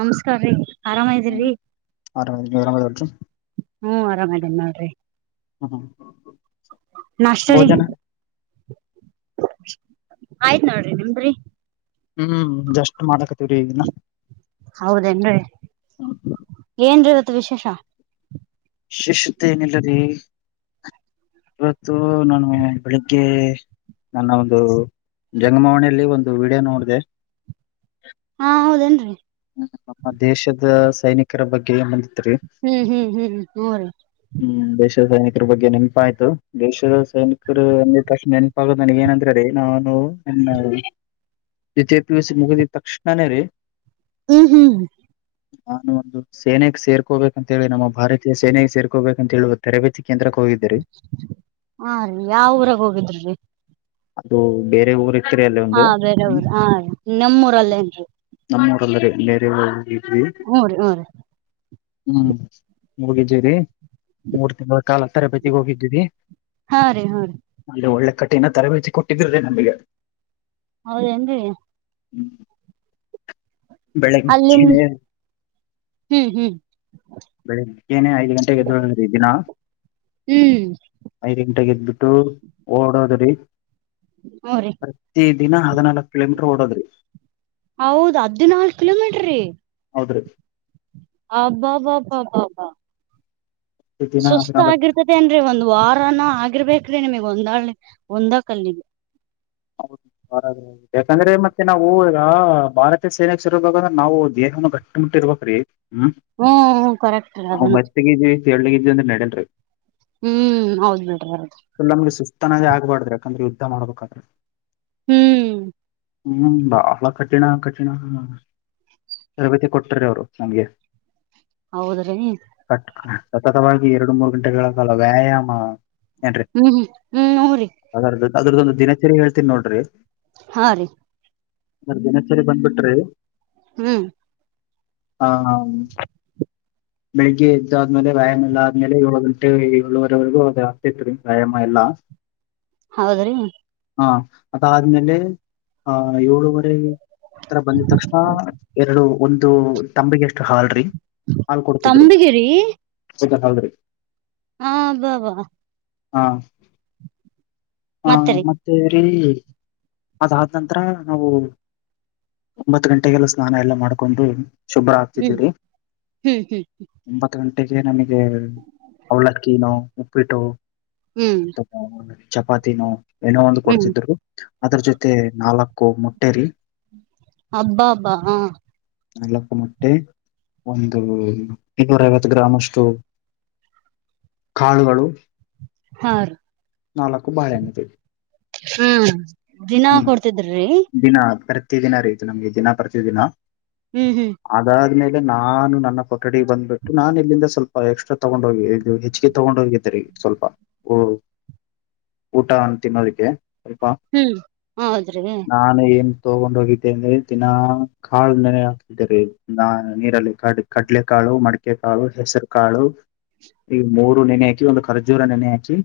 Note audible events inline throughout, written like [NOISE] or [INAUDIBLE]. ನಮಸ್ಕಾರ್ರಿ ಆರಾಮ ನಮ್ ಇದಿರಿ ಆರಾಮಲ್ರಿ ಹ್ಮ್ ಆರಾಮದಿನಿ ನೋಡರಿ ಹ್ಮ ಹಾ ನಾಷ್ಟ ರಿ ಆಯ್ತ್ ನೋಡ್ರಿ ನಿಮ್ಡುರಿ ಹ್ಮ್ ಜಸ್ಟ್ ಮಾಡಕತಿವ್ರೀ ಈಗಿನ ಹೌದೇನ್ರಿ ಏನ್ರೀವತ್ತು ವಿಶೇಷ ವಿಶೇಷತೆ ಏನಿಲ್ಲ ರೀ ಇವತ್ತು ನಾನು ಬೆಳಿಗ್ಗೆ ನನ್ನ ಒಂದು ಜಂಗಮವಾಣಿಯಲ್ಲಿ ಒಂದು ವಿಡಿಯೋ ನೋಡಿದೆ ಹಾ ಹೌದೇನ್ರಿ ನಮ್ಮ ದೇಶದ ಸೈನಿಕರ ಬಗ್ಗೆ ಹ್ಮ್ ಹ್ಮ್ ಹ್ಮ್ ಹ್ಮ್ ಹೋ ರೀ ಹ್ಮ್ ದೇಶದ ಸೈನಿಕರ ಬಗ್ಗೆ ನೆನಪ ಆಯ್ತು ದೇಶದ ಸೈನಿಕರು ಅಂದ ತಕ್ಷಣ ನೆನಪಾಗಗೋ ನನಗ ಏನಂದ್ರೆ ರೀ ನಾನು ಪಿಯುಸಿ ಮುಗಿದಿದ ತಕ್ಷಣನೇ ರೀ ಹ್ಮ್ ಹ್ಮ್ ನಾನು ಒಂದು ಸೇನೆಗೆ ಸೇರ್ಕೋಬೇಕಂತೇಳಿ ನಮ್ಮ ಭಾರತೀಯ ಸೇನೆಗೆ ಸೇರ್ಕೋಬೇಕಂತ ಹೇಳಿ ತರಬೇತಿ ಕೇಂದ್ರಕ್ಕೆ ಹೋಗಿದ್ದೆ ಹಾ ರೀ ಯಾವ ಊರಾಗ ಹೋಗಿದ್ರಿ ರೀ ಅದು ಬೇರೆ ಊರಿಗೆ ಹಾ ಬೇರ ಊರು ಹಾ ನಿಮ್ಮೂರಲ್ಲೇ ಏನ್ರಿ ಬೇರೆ ಊರು ಹೋಗಿದ್ವಿ ಹ್ಞೂ ರೀ ಹ್ಮ್ ಹೋಗಿದ್ವಿ ರೀ ಮೂರು ತಿಂಗಳ ಕಾಲ ತರಬೇತಿಗೆ ಹೋಗಿದ್ದವಿ ರಿ ಹಾ ರೀ ಹ್ಞೂ ರೀ ಅಲ್ಲಿ ಒಳ್ಳೆ ಕಠಿಣ ತರಬೇತಿ ಕೊಟ್ಟಿದ್ರ ರಿ ನಮಗೆ ಹೌದೇನ್ರಿ ಹ್ಮ್ ಅಲ್ಲಿನ್ ಬೆಳಿಗ್ಗೆ ಹ್ಮ್ ಹ್ಮ್ ಬೆಳಿಗ್ಗೆನೆ ಐದ್ ಗಂಟೆಗೆ ಎದ್ದೇಳದು ರೀ ದಿನಾ ಹ್ಮ್ ಐದ್ ಗಂಟೆಗೆ ಎದ್ದು ಓಡೋದ್ರಿ ಹ್ಞೂ ರೀ ದಿನ ಹದಿನಾಲ್ಕಕ್ ಕಿಲೋಮೀಟರ್ ಓಡೋದ್ರಿ ಹೌದ ಹದಿನಾಲ್ಕು ಕಿಲೋಮೀಟ್ರ್ರೀ ಹೌದ್ರಿ ಅಬ್ಬಬ್ಬಾ ಬ ಬ ಪ್ರತಿ ದಿನ ಸುಸ್ತ ಹದಿನಾಲ್ಕು ಆಗಿರ್ತದೆ ಅನ್ ರಿ ಒಂದ್ ವಾರನ ಆ ರ್ಬೇಕ್ರಿ ನಿಮಗ್ ಒಂದಾ ಒಂದ ಕಲ್ಲಿಗೆ ಯಾಕಂದ್ರೆ ಮತ್ತೆ ನಾವು ಈಗ ಭಾರತೀಯ ಸೇನೆ ಸೆರಬೇಕಂದ್ರೆ ನಾವು ದೇಹವನ್ನು ಗಟ್ಟಿಮುಟ್ಟ ಹ್ಮ್ ಕರೆಕ್ಟ್ ರೀ ಹ್ಮ್ ಅದನು ಮೆತಗೇ ಇದ್ವಿ ತಳ್ಳುಗೆ ಇದ್ವಿ ಅಂದ್ರೆ ನಡಿಯಲ್ರಿ ಹ್ಮ್ ಹೌದ್ ಬಿಡ್ರಿ ಹೌದು ಎಲ್ಲ ನಮ್ಗೆ ಸುಸ್ತ ಆನ್ನದು ಆಗ್ಬಾರಡ್ದ್ರ ಯಾಕಂದ್ರೆ ಯುದ್ಧ ಮಾಡ್ಬೇಕಾದ್ರೆ ಹ್ಮ್ ಹ್ಮ್ ಬಹಳ ಕಠಿಣ ಕಠಿಣ ತರಬೇತಿ ಕೊಟ್ಟಾರ ಅವರು ನಮ್ಗೆ ಹೌದ್ರೀ ಕಟ್ ಸತತವಾಗಿ ಎರಡು ಮೂರು ಗಂಟೆಗಳ ಕಾಲ ವ್ಯಾಯಾಮ ಏನ್ರೀ ಹ್ಮ್ ಹ್ಮ್ ಹ್ಮ್ ಹ್ರೀ ಅದರದ್ದ ಅದರದ್ದೊಂದು ದಿನಚರಿ ಹೇಳ್ತೀನಿ ನೋಡ್ರಿ ಹಾ ರೀ ಆ ದಿನಚರಿ ಬಂದ್ಬಿಟ್ರಿ ಹ್ಮ್ ಹಾ ಹಾ ಬೆಳಿಗ್ಗೆ ಎದ್ದಾದ್ಮೇಲೆ ವ್ಯಾಯಾಮ ಏಲ್ಲ ಆದ್ಮೇಲೆ ಏಳು ಗಂಟೆ ಏಳುವರೆವರೆಗೂ ಅದ ಆಗ್ತಿತ್ ರೀ ವ್ಯಾಯಾಮ ಎಲ್ಲ ಹೌದ್ರಿ ಹ ಅದಾದ್ಮೇಲೆ ಆ ಏಳ ಆತ್ರರ ಬಂದಿದ ತಕ್ಷಣ ಎರಡು ಒಂದು ತಂಬಿಗೆ ಅಷ್ಟು ಹಾಲ್್ರರಿ ತಂಬಗಿರಿ ಹಲ್್ರರಿ ಹಾ ಅ ಬಾ ಬಾ ಹಾ ಮತ್ತರಿ ಸರಿ ಅದಾದ ನಂತರ ನಾವು ಒಂಬತ್ತು ಗಂಟೆಗೆಲ್ಲ ಸ್ನಾನ ಎಲ್ಲ ಮಾಡ್ಕೊಂಡು ಶುಭ್ರ ಹ್ಮ್ ಆಗ್ತಿದ್ದೀರಿ ಹ್ಮ್ ಹ್ಮ್ ಒಂಬತ್ತು ಗಂಟೆ ಜಟ್ಟಗೆ ನಮಗೆ ಅವಳಕ್ಕಿನೋ ಉಪ್ಪಿಟ್ಟು ಹ್ಮ್ ಚಪಾತಿನೋ ಏನೋ ಒಂದು ಹ್ಮ್ ಕೊಡ್ತಿದ್ರು ಅದ್ರ ಜೊತೆ ನಾಲ್ಕು ಮೊಟ್ಟೆರಿ ಅಬ್ಬಾ ಅಬ್ಬಾ ಹ ನಾಲ್ಕು ಮಟ್ಟೆ ಒಂದು ಇನೂರ ಐವತ್ತು ಗ್ರಾಮ್ ಅಷ್ಟು ಕಾಳುಗಳು ಹಾ ರೀ ನಾಲ್ಕು ಬಾಳೆೆಯನ್ನಿದೆ ಹ್ಮ ದಿನಾ ಕೊಡ್ತಿದ್ರಿ ಪ್ರತಿ ದಿನ ರೀತು ನಮ್ಗೆ ದಿನ ಪ್ರತಿಿದಿನ ಹ್ಮ್ ಹ್ಮ್ ಅದಾದ್ಮೇಲೆ ಇ ನಾನು ನನ್ನ ಕೊಠಡಿಗೆ ಬಂದ್ಬಿಟ್ಟು ನಾನ್ ಇಲ್ಲಿಂದ ಸ್ವಲ್ಪ ಎಕ್ಸ್ಟ್ರಾ ತಗೊಂಡ್ ಹೋಗಿ ಇದು ಹೆಚ್ಚಿಗೆ ತಗೊಂಡ ಹೋಗಿದ್ದರಿ ಸ್ವಲ್ಪ ಊಟ ಅಂತ ತಿನ್ನೋದಕ್ಕೆ ಸ್ವಲ್ಪ ಹ್ಮ್ ಹೌದ್ರಿ ನ್ ತಗೊಂಡ್ ಹೋಗಿದ್ದೆ ಅಂದ್ರೆ ದಿನ ಕಾಳ ನ ಹಾಕ್ತಿದ್ದಾರೆ ನೀರಲ್ಲಿ ಕ ಕ ಕಲೆಕಾಳು ಮಡಿಕೆ ಕಾಳು ಹೆಸರು ಕಾಳು ಈಗ ಮೂರು ನೆನೆ ಹಾಕಿ ಒಂದು ಖರ್ಜೂರ ನೆನೆ ಹಾಕಿ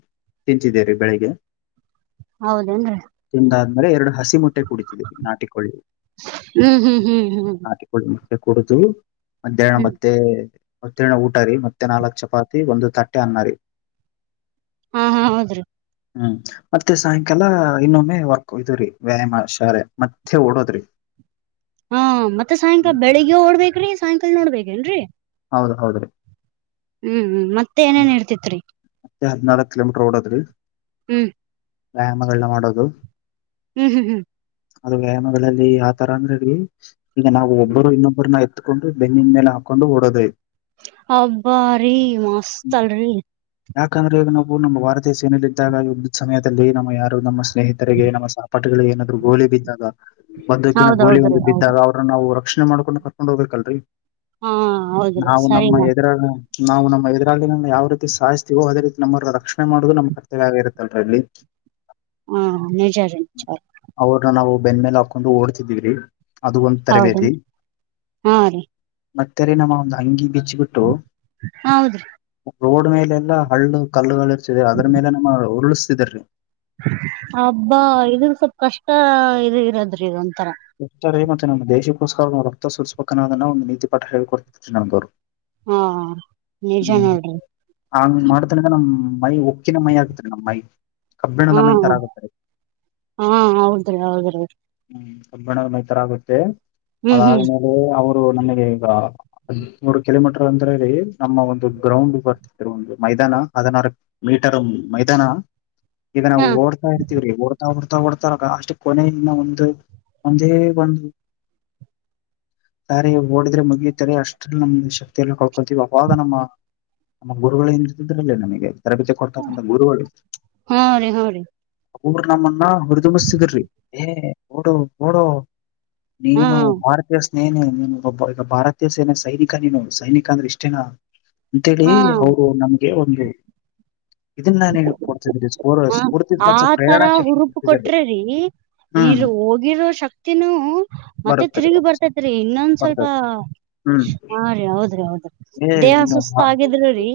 ತಿಂತಿದ್ದೇರಿ ಬೆಳಿಗ್ಗೆ ಹೌದೇನ್ರಿ ತಿಂದಾದ್ಮೇಲೆ ಎರಡು ಹಸ ಿ ಮೊಟ್ಟೆ ಕುಡಿತಿದೀ ನಾಟಿಕೊಳ್ಳಿ ಹ್ಮ್ ಹ್ಮ್ ಹ್ಮ್ ಹ್ಮ್ ನಾಟಿಕೊಳ್ಳಿ ಮೊಟ್ಟೆ ಕುಡಿದು ಮಧ್ಯಾಹ್ನ ಹ್ಮ್ ಮತ್ತೆ ಮತ್ತಣ ಊಟರಿ ಮತ್ತೆ ನಾಲ್ಕು ಚಪಾತಿ ಒಂದು ತಟ್ಟೆ ಅನ್ನರಿ ಹಾ ಹಾ ಹೌದ್ರಿ ಹ್ಮ್ ಮತ್ತೆ ಸಾಯಂಕಾಲ ಇನ್ನೊಮ್ಮೆ ವರ್ಕ್ ಇದ್ರೀ ವ್ಯಾಯಾಮ ಶಾರೆ ಮತ್ತೆ ಓಡೋದ್ರಿ ಹಾ ಮತ್ತೆ ಸಾಯಂಕಾಲ ಬೆಳಿಗ್ಗೆ ಓಡ್ಬೇಕೇ್ರೀ ಸಾಯಂಕಾಲ ನೋಡ್ಬೇಕೇೇನ್ರರಿ ಹೌದ ಹೌದ್ರೀ ಹ್ಮ್ ಮತ್ತೆ ಏನೇನ್ ಇರ್ತಿತ್ರಿ ಹದಿನಾಲ್ಕ ಕಲೋಮೀಟರ್ ಓಡದೀ ಹ್ಮ್ ವ್ಯಾಯಾಮಗಳನ್ನ ಮಾಡೋದು ಹ್ಮ್ ಹ್ಮ್ ಹ್ಮ್ ಅದು ವ್ಯಾಯಾಮಗಳಲ್ಲಿ ಆ ತರ ಅಂದ್ರೆ ಈಗ ನಾವು ಒಬ್ಬರು ಇನ್ನೊಬ್ಬರನ್ನ ಎತ್ಕೊಂಡು ಬೆನ್ನಿನ ಮೇಲೆ ೊಂಡುಬೂಡದೆೇ ಹಬ್ಬಾ ರೀ ಮಸ್ತ ಅಲ್ರಿ ಯಾಕಂದ್ರೆ ಈಗ ನಾವು ನಮ್ಮ ಭಾರತೀಯ ಸೇನಲ್ಲ ಇದಿದ್ದಾಗ ವುದ್ಯತ್ ಸಮಯದಲ್ಲಿ ನಮ್ಮ ಯಾರು ನಮ್ಮ ಸ್ನೇಹಿತರಿಗೆ ನಮ್ಮ ಪಟಗಳಿಗೆ ಏನಾದ್ರೂ ಗೋಲಿ ಬಿದ್ದಾಗ ಬದುಕಿನ ಗೋಲಿ ಹೌದೌದ್ರೀ ಒಂದು ಹೌದು ಬಿದ್ದಾಗ ಅವ್ರನ್ನ ನಾವ್ ರಕ್ಷ ಮಾಡಕೊಂಡು ಕರ್ಕೊಂಡ್ ಹೋಗ್ಬೇಕಲ್ರರಿ ಹಾ ಹೌದ್ರಿ ನಾವು ಸರಿ ನಮ್ಮ ಮ ಹೆದರ ನಾವು ನಮ್ಮ ಇದರಲ್ಲಿ ನ ಯಾವ ರೀತಿ ಸಾಯ್ತೀವೋ ಅದೇ ರೀತಿ ನಮ್ಮ ರಕ್ಷಣ ಮಾಡುದು ನಮ್ ಕರ್ತವ್ಯ ಆಗಿರುತ್ತ ಅಲ್ರಿ ಇಲ್ಲಿ ಹಾ ನಿಜರ್ ಚರ್ ಬೆಂದ ಮೇಲೆ ಹಾಕೊಂಡು ಓಡ್ತಿದೀವ್ರಿ ಅದು ಒಂದ್ ತರಬೇತಿ ಹೌದನ್ ಹಾ ರೀ ಮತ್ತರೆ ನಮ್ಮ ಒಂದು್ ಅಂಗಿ ಬಿಚ್ಚಬಿಟ್ಟು ಹೌದ್ರಿ ೋಡ್ ಮೇಲೆ ಎಲ್ಲಾ ಹಳ್ಳು ಕಲ್ಲುಗಳು ಇರ್ಚ ಅದ್ರ ಮೇಲೆ ನಮ್ಮ ಉರುಳಿಸ್ತಿದ್ರೀ ಹಬ್ಬಾ ಇದನ್ ಸ್ವಲ್ಪ ಕಷ್ಟ ಇ ಇರದ್ರಿ ಮತ್ತು ನಮ್ಮ ದೇಶಕ್ಕೋಸ್ಕರವನ್ನುವು ರಕ್ತ ಸೂರಿಸುವ ಕನ್ನದನ್ನ ಒಂದು ನೀತಿಪಾಠ ಹೇಳಿಕೊಡ್ತಿದ್ದಾರೆ ನಮಗವರು. ಹಾ ನಿಜ ಹ್ಮ್ ನೋಡ್ರಿ ಹಂಗ ಮಾಡ್ತನ್ರ ನಮ್ ಮೈ ಉಕ್ಕಿನ ಮೈ ಆಗತ್ರಿ ನಮ್ ಮೈ ಕಬ್ಬಿಣದ ಹ ಮೈ ತರ ಆಗತ್ರಿ ಹ ಹೌದ್ರಿ ಹೌದ್ರಿ ಣ ಮೈತರ ಆಗುತ್ತೆ ಹ್ಮ್ ಹ್ಮ್ ಅದಾದ್ಮೇಲೆ ಅವರ್ ರು ನಮ್ಗೆ ಈಗ ಹದಿಮೂರ್ ಕಿಲೋಮೀಟರ್ ಅಂದ್ರಲ್ಲಿ ನಮ್ಮ ಒಂದು ಗ್ರೌಂಡ್ ಬರ್ತ ಒಂದು ಮೈ ಮೈದಾನ ಹದಿನಾರು ಮೀಟರು ಮೈದಾನ ಇದ ನಾ ಹಾ ಓಡ್ತಾ ಇರ್ತೀವ್ರಿ ಓಡ್ತಾ ಓಡ್ತಾ ಓಡ್ತ ಅಷ್ಟು ಕೊನೆೆಯ ಇನ ಒ ದ್ ಒಂದೇ ಒಂದು ಸರಿ ಓಡಿದ್ರೆ ಮುಗಿಯುತ್ತಾರೆ ಅಷ್ಟಲ್ಲಿ ನಮ್ದ ಶಕ್ತಿಯ ಎಲ್ಲ ಕಳ್ಕೊಳ್ತೀವಿ ಅವಾಗ ನಮ್ಮ ನಮ್ಮ ಗುರುಗಳನತಿದ್ರಲ್ಲೇ ನಮಿಗೆ ತರಬೇತಿ ಕೊಡ್ತಕ್ಕಂಥ ಗುರುಗಳು [UNINTELLIGIBLE] ಹಾ ರೀ ಹಾ ರೀ ಅವ್ರು ನಮ್ಮನ್ನ ಉರಿದುಂಬುಸ್ತಿರುರಿ ಏ ಓಡು ಓಡೋ ಹಾ ನೀನು ಮಾರ್ತಿಷ್ಟ ನೇನೆ ನೀನು ಒಬ್ಬ ಈಗ ಭಾರತೀಯ ಸೇನೆ ಸೈನಿಕ ನೀನು ಸೈನಿಕ ಅಂದ್ರೆ ಇಷ್ಟೇನ ಅಂತೇಳಿ ಹಾ ಅವರು ನಮ್ಗೆ ಒಂದು [UNINTELLIGIBLE] ಇದನ್ನ ನಿನಗ ಕೊ ಸ್ಪೊ ಹ ಸ್ಫೂರ್ತಿ ಮತ್ತು ಆತರ ಪ್ರೇರಣಾ ಶಕ್ತಿ ಹುರುಪು ಕೊತರಿ [UNINTELLIGIBLE] ಹ್ಮ್ ಆಗಿರೋ ಶಕ್ತಿನೂ ಮತ್ತೆ ಬರುತ್ತಾರೆ ತಿರುಗಿ ಬರ್ತೈತ್ರಿ ಇನ್ನೊಂದ್ ಸ್ವಲ್ಪ ಬರ್ತದೆ ಹ್ಮ್ ಹ ರೀ ಹೌದ್ರಿ ಹೌದ್ರಿ ಏ ದೇಹ ನೀನು ಸುಸ್ತ ಹಾ ಆಗಿದ್ರರಿ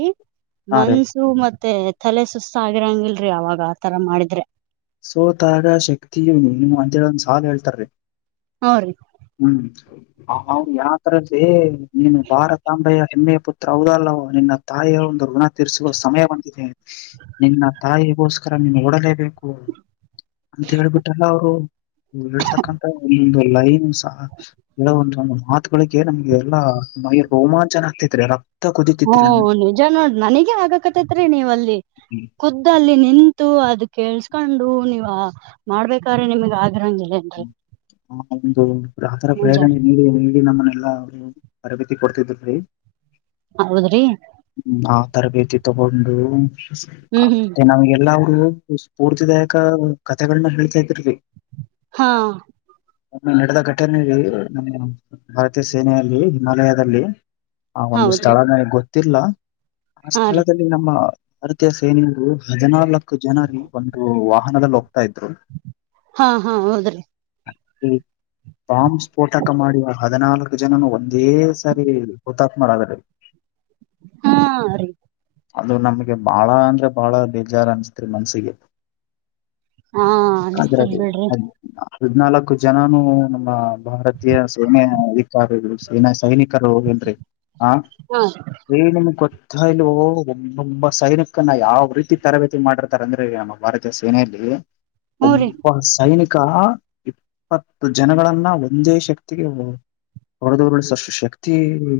ರೀ ಮನ್ಸು ಮ ಮತ್ತೆ ತಲೆ ಸುಸ್ತ ಆಗಿರಂಗಿಲ್ರರಿ ಅವಗ ಆತರ ಮಾಡಿದ್ರೆ. ಸೋತಾಗ ಶಕ್ತಿ ನೀ ನೀ ಅಂತೇಳ ಒಂದ್ ಸಾಲ ಹೇಳ್ತಾರೀ. ಹಾ ರೀ [UNINTELLIGIBLE] ಹ್ಮ್ ಅವ್ರು ಯತರ್ದೇ ನೀನು ಭಾರತಾಂಬೆಯ ಹೆಮ್ಮೆಯ ಪುತ್ರ ಹೌದಲ್ಲವ ನಿನ್ನ ತಾಯಿಯ ಒಂದು ಋಣ ತಿರಿಸುವ ಸಮಯ ಬಂದಿದೆ ನಿನ್ನ ತಾಯಿಗೋಸ್ಕರ ನೀನು ಓಡಲೇಬೇಕು ಅಂತ ಹೇಳ್ಬಿಟ್ಟಲ್ಲ ಅವರು ನೀ ಹೇಳ್ತಕ್ಕಂತ ಒಂದೊಂದು ಲೈನ್ ಸಹ ಹೇಳ ಒಂದೊಂದು ಮಾತುಗಳಿಗೆ ನಮ್ಗೆ ಎಲ್ಲಾ ಮೈ ರೋಮಾಂಚನ ಆಗ್ತೈತ್ರಿ ಎಲ ಹ್ಮ ನಿಜ ನೋಡ ನನಿಗೆ ಆಗಕತೈತ್ರಿ ನೀವ್ ಅಲ್ಲಿ ಕುದ್ದಲ್ಲಿ ನಿಂತು ಅದ ಕೇಳ್ಸ್ ಕಂಡು ನೀವ ಮಾಡ್ಬೇಕ್ರೆ ನಿಮಗ್ ಆಗರಂಗಿಲ್ಲೇಏನ್ರಿ ಆ ಒಂದು ಆಥರ ಪ್ರೇರಣೆ ನೀಡಿ ನೀಡಿ ನಮ್ಮನ್ನೆಲ್ಲರು ತರಬೇತಿ ಕೊಡ್ತಿದ್ರುರಿ ಹೌದ್ರಿ ಆ ತರಬೇತಿ ತಗೊಂಡು ಹ್ಮ್ ಹ್ಮ್ ಮತ್ತೆ ನಮಗೆಲ್ಲ ಅವರು ಸ್ಫೂರ್ತಿದಾಯಕ ಕಥೆಗಳನ್ನ ಹೇಳ್ತಾ ಇದ್ರಿ ಹ ನ ನಡೆದ ಘಟನೆ ನ ಭಾರತೀಯ ಸೇನೆಯಲ್ಲಿ ಹಿಮಾಲಯದಲ್ಲಿ ಆ ಒಂದು ಹೌದ್ರಿ ಸ್ಥಳ ನನಗ್ ಗೊತ್ತಿಲ್ಲ ಆ ಹಾ ರೀ ಸ್ಥಳದಲ್ಲಿ ನಮ್ಮ ಅರ್ತಾಸ ಏನಂದು ಹದಿನಾಲ್ಕು ಜನರಿಗೆ ಒಂದು ವಾಹನದಲ್ಲಿ ಹೋ ಹ ಹ ಹೌದ್ರಿ ಹ್ಮ ಬಾಂಬ್ ಸ್ಫೋಟಕ ಮಾಡಿ ಹದಿನಾಲ್ಕು ಜನನು ಒಂದೇ ಸಾರಿ ಹುತಾತ್ಮರಾದ್ರ್ರಿ. [UNINTELLIGIBLE] ಹಾ ರೀ. ಅದು ನಮ್ಗೆ ಬಾಳ ಅಂದ್ರೆ ಬಾಳ ಬೇಜಾರ್ು ಅನ್ಸ್ತ್ರಿ ಮನ್ಸಿಗೆ ಹಾ ಅನ್ಸ್ತದ್ ಬಿಡ್ರಿ ಅದ್ ಹದ್ನಾಲ್ಕು ಜನನುೂ ನಮ್ಮ ಭಾರತೀಯ ಸೇನೆ ಅಧಿಕಾರಿಗಳು ಸೇನಾ ಸೈನಿಕರು ನ್ರೀ ಹ ಹಾ ರಿ ನಿಮಗ ಗೊ ಕಲು ಒಬ್ಬೊಬ್ಬ ಸೈನಿಕನ್ನ ಯಾವ ರೀತಿ ತರಬೇತಿ ಮಾಡಿರ್ತಾರ ಅಂದ್ರೆ ನಮ್ಮ ಭಾರತೀಯ ಸೇನೆಯಲ್ಲಿ ಹ್ಮ ರೀ ಒಬ್ಬಸ್ ಸೈನಿಕ ಇಪ್ಪತ್ತು ಜನಗಳನ್ನ ಒಂದೇ ಶಕ್ತಿಗೆ ಒ ಅವರದವರುಳ ಸಷ್ಟು ಶಕ್ತಿ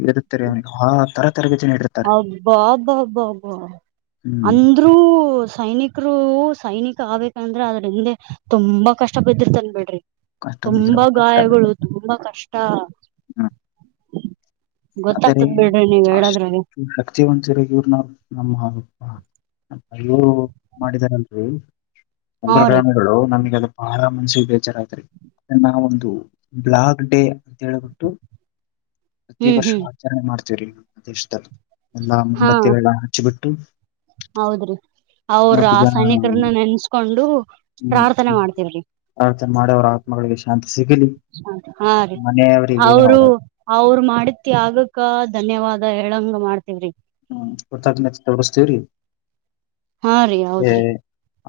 ಇರುತ್ತೆರಿ ಅವನಿಗೆ ಆತರ ಹಬ್ಬಾ ಹಬ್ಬ ಹಬ್ಬ ಅಬ್ಬ. ಹ್ಮ್ ಅಂದ್ರೂ ಸೈನಿಕರು ಸೈನಿಕ ಆೇ ಯಾಂದ್ರೆ ಅದ್ರ ಹಿಂದೆ ತುಂಬಾ ಕಷ್ಟ ಬಿದ್ದಿರ್ತನ್ ಬಿಡ್ರಿ. ಕಷ್ಟೊಂದು ಇದ್ರ ತುಂಬಾ ಗಾಯಗಳು ತುಂಬಾ ಕಷ್ಟ. ಹಾ. ಗೊತ್ತಾಗ್ತದ ಬಿಡ್ರಿ ನೀವ್ ಹೇಳಿದ್ರೆ. ಶಕ್ತಿ ಒಂಂತರಗವ್ರನ್ನ ನಮ್ಮ. ಅಯೂ ಮಾಡಿದಾರಲ್ರಿ ಹಾ ಉಂಗ್ರ ರೀ ಗಾಮಿಗಳು ನಮಗೆ ಅದು ಬಹಳ, ಮನ್ಸಿಗೆ ಬೇಜಾರಾದ್ರರಿ ನಾವ ಒಂದು ಬ್ಲಾಗ್ ಡೇ ಅಂತ ಹೇಬಿಟ್ಟು, [INAUDIBLE] ಪ್ರತಿ ವರ್ಷ ಹ್ಮ್ ಆಚರಣೆ ಮಾಡ್ತೀವ್ರಿ ನಮ್ಮ ದೇಶದಲ್ಲಿ ಎಲ್ಲಾ ಹಾ ಮುಂಬತ್ತಿ ವೇಳ ಹಚಿಬಿಟ್ಟು ಹೌದ್ರಿ. ಅವರು ಆ ಜನ ಸೈನಿಕರನ್ನ ನೆನ್ಸ್ಕೊಂಡು ಪ್ರಾರ್ಥನೆ ಮಾಡ್ತವ್ರಿ. ಮಾಡಿ ಅವ್ರ ಆತ್ಮಗಳಿಗೆ ಶಾಂತಿ. ಸಿಗಲಿ ಅ ಹಾ ರೀ ಮನೆಯವರಿಗೆ ಅವರು ಅವರ ಅವರು ಮಾಡ, ಅಡ್ತಿ ಆಗಕ್ಕ ಧನ್ಯವಾದ ಹೇಳಂಗ ಮಾಡ್ತವ್ರಿ. ಹ್ಮ್ ಕೊತ ತೊಗಸ್ತೀವ್ರೀ. ಹಾ ರೀ ಅ ಹೌದ್ರಿ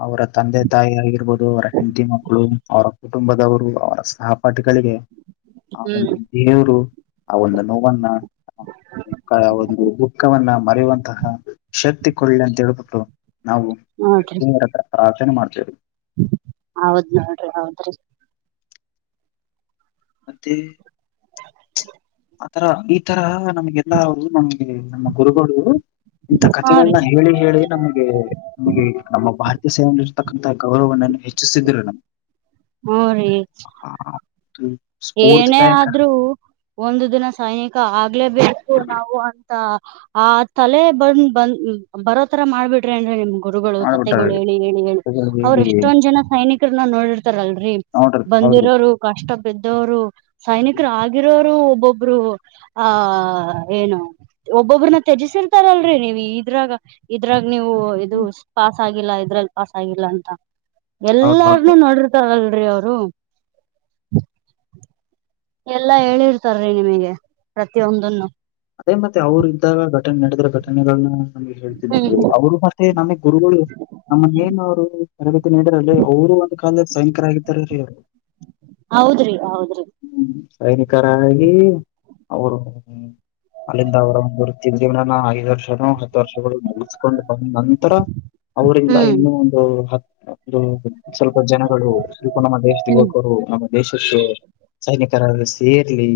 ಅವರ ತಂದೆ ತಾಯಿ ಆಗಿರ್ಬೋದು ಅವರ ಹೆಂಡದಿ ಮಕ್ಕಳು ಅವ, ಕುಟುಂಬದವರು ಅವರ ಸಹಪಾಠಿಗಳಿಗೆ ಆ ಹ್ಮ್ ಒಂದು ದೇವರು ಆ ಒಂದು ನೋವನ್ನ ಒಂದು ದುಃಖವನ್ನ ಮರೆಯುವಂತಹ ಶಕ್ತಿ ಕೊಳ್ಳಿ ಅಂತ ಹೇಳ್ಬಿಟ್ಟು ನಾವು ನೋಡ್ರಿ ಪ್ರಾರ್ಚನೆ ಮಾಡ್ತೇವೆ. ಹೌದ್ ನೋಡ್ರಿ ಹೌದ್ರಿ. ಮತ್ತೆ. ಆತರ ಈ ತರ ನಮ್ಗೆಲ್ಲರು ನಮ್ಗೆ ನಮ್ಮ ಗುರುಗಳು ಇಂತ ಹಾ ರೀ ಕಥೆಗಳನ್ನ ಹೇಳಿ ಹೇಳಿ ನಮಗೆ ನಮಗೆ ನಮ್ಮ ಭ ವ ಸೇ ಇರತಕ್ಕಂತಹ ಗೌರವ ಹೆಚ್ಚಿಸಿದ್ರ ನಮ್ ಹೋರಿ ಒಂದು ಏನೇ ಸ್ಫೂರ್ತಿದಾಯಕ ಆದ್ರೂ ಒಂದು ದಿನ ಸೈನಿಕ ಆಗ್ಲೇಬೇಕು ನಾವು. ಆ ತಲೆ ಬಂದ ಬಂದ್ ಬರೋತರ ಮಾಡ್ಬಿಟ್ರಿ ಏನ್ ನಿಮ್. ಗುರುಗಳು ಕತೆೆಗಳು ಮಾಡ್ಬಿಟ್ಟಾರೆ ಹೇಳಿ ಹೇಳಿ ಹೇಳಿ ಕಥೆಗಳು ಅವ್ರರು ಹೇಳಿ ಎಷ್ಟೊಂದ್ ಜನ ಸೈನಿಕರ ನ ನೋಡಿರ್ ಇತಾರಲ್ರರಿ ನೋಡ್ರಿ ಹೌದ್ರಿ ಬಂದಿರೋರು ಕಷ್ಟ ಬಿದ್ದವರು ಸೈನಿಕರು ಆಗಿರೋರು ಒಬ್ ಒಬ್ಬೊಬ್ರು ಆ ಏನು ಒಬ್ಬೊಬ್ಬ್ರನ್ನ ತ್ಯಜಿಸಿರ್ತಾರಲ್ರಿ ನೀವು್ ಇದ್ರಾಗ ಇದ್ರಾಗ ನೀವು ಇದು ಪಾಸ್ ಆಗಿಲ್ಲ ಇದ್ರಲ್ಲಿ ಪಾಸ್ ಆಗಿಲ್ಲ ಅಂತ. ಹೌದ್ ಹೌದ್ರಿ ಎಲ್ಲಾರ್ನುೂ ನೋಡಿರ್ತಾರಲ್ರಿ ಅವರು. ಎಲ್ಲಾ ಹೇಳಿರ್ತಾರಿ ನಿಮಗೆ ಪ್ರತಿಯೊಂದನ್ನು. ಅದೇ ಮತ್ತೆ ಅವ್ರು ಇದ್ದಾಗ ಘಟನೆ ನಡೆದ್ರೆ ಘಟನೆಗಳನ್ನ ನ ಹೇಳ್ತಿದ್ರೀ ಅವ್ರು ಮತ್ತೆ ನಮಗೆಗ್ ಗುರುಗಳು ನಮ್ಮನ್ ಏನ್ ಅವರು ತರಬೇತಿ ನೀಡರಲ್ಲಿ ಅವರು ಒಂದ್ ಕಾಲದಲ್ಲಿ ಸೈನಿಕರಾಗಿದವರು. ಹೌದ್ರಿ ಹೌದ್ರಿ. ಸೈನಿಕರಾಗಿ ಅವರು ಅಲ್ಲಿಂದ ಅವ್ರರೊರು ತಿಿಂದಿವವ ನಾನ ಐ ವರ್ಷ. ಹತ್ತು ವರ್ಷಗಳು ಮುಗಿಸಕೊಂಡು ಬಂದ ನಂತರ ಅವರಿಂದ ಹ್ಮ್ ಇನ್ನೂ ಒಂದು ಹತ್ತು ಇ ಸ್ವಲ್ಪ ಜನಗಳು ಸ್ವಲ್ಪ ನಮ್ಮ ದೇಶ ತ ಹ್ಮ್ ಹರು ನಮ್ಮ ದೇಶ ಸೈನಿಕರಾದ ಸೇರ್ಲಿ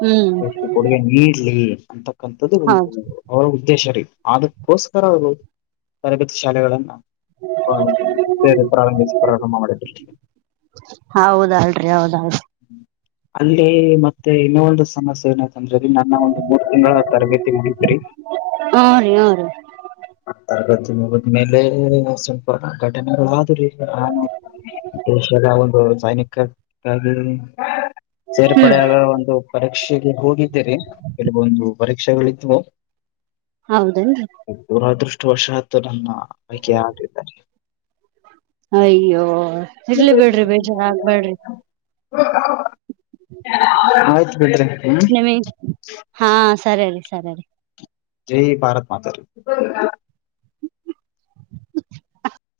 ಹ್ಮ್ ಅವ ನೀಡ್ಲಿ ಅಂತಕ್ಕಂಥದ್ದು ಒಂದು ಹೌದ್ ಅವರ ಉದ್ದೇಶ ರೀ ಅದಕ್ಕೋಸ್ಕರ ಅದು ತರಬೇತಿ ಶಾಲೆಗಳನ್ನ ಹೌ ಸರಿ ಪ್ರಾರಂಭ ಪ್ರಾರಂಭ ಮಾಡಿ ಹೌದೇಲ್ರಿ ಹೌದೇಲ್ರಿ. ಅಲ್ಲಿ ಮತ್ತೆ ಇನ್ನೊಂದು ಸಮಸ್ಯೆ ಏನ ನನ್ನ ಒಂದು ಮೂರ್ ತಿಂಗಳ ತರಬೇತಿ ಮುಗಿತ್ರಿ. ಹ್ಞ ರೀ ಹ್ಞ ರೀ ತರಗತಿ ಮುಗಿದ ಮೇಲೆ ಸ್ವಲ್ಪ ಘಟನೆಗಳು ಆದ್ರೀ ಈಗ ನಾನ್ ಒಂದು ಸೈನಿಕ [UNINTELLIGIBLE] ಸೇರ್ಪಡ ಹ್ಮ್ ಆಗುವ ಒಂದು ಪರೀಕ್ಷೆಗೆ ಹೋಗಿದ್ದೇರಿ ಕೆಲವೊಂದು ಪರೀಕ್ಷೆಗಳ [INAUDIBLE] ಹೌದೇನ್ರಿ ಅದೃಷ್ಟ ವಶಾತ್ ನನ್ನ ಆಯ್ಕೆ ಆಗಲಿಲ್ಲ ರಿ. ಅಯ್ಯೋ ಇರ್ಲಿ ಬಿಡ್ರಿ ಬೇಜಾರ ಆಗ್ಬೇಡ್ರಿ. ಆಯ್ತು ಬಿಡ್ರಿ ಹ್ಮ್ [INAUDIBLE] ನಿಮ ಹಾ ಸರಿ ರೀ ಸರಿ. ಜೈ ಭಾರತ್ ಮಾತ ರೀ.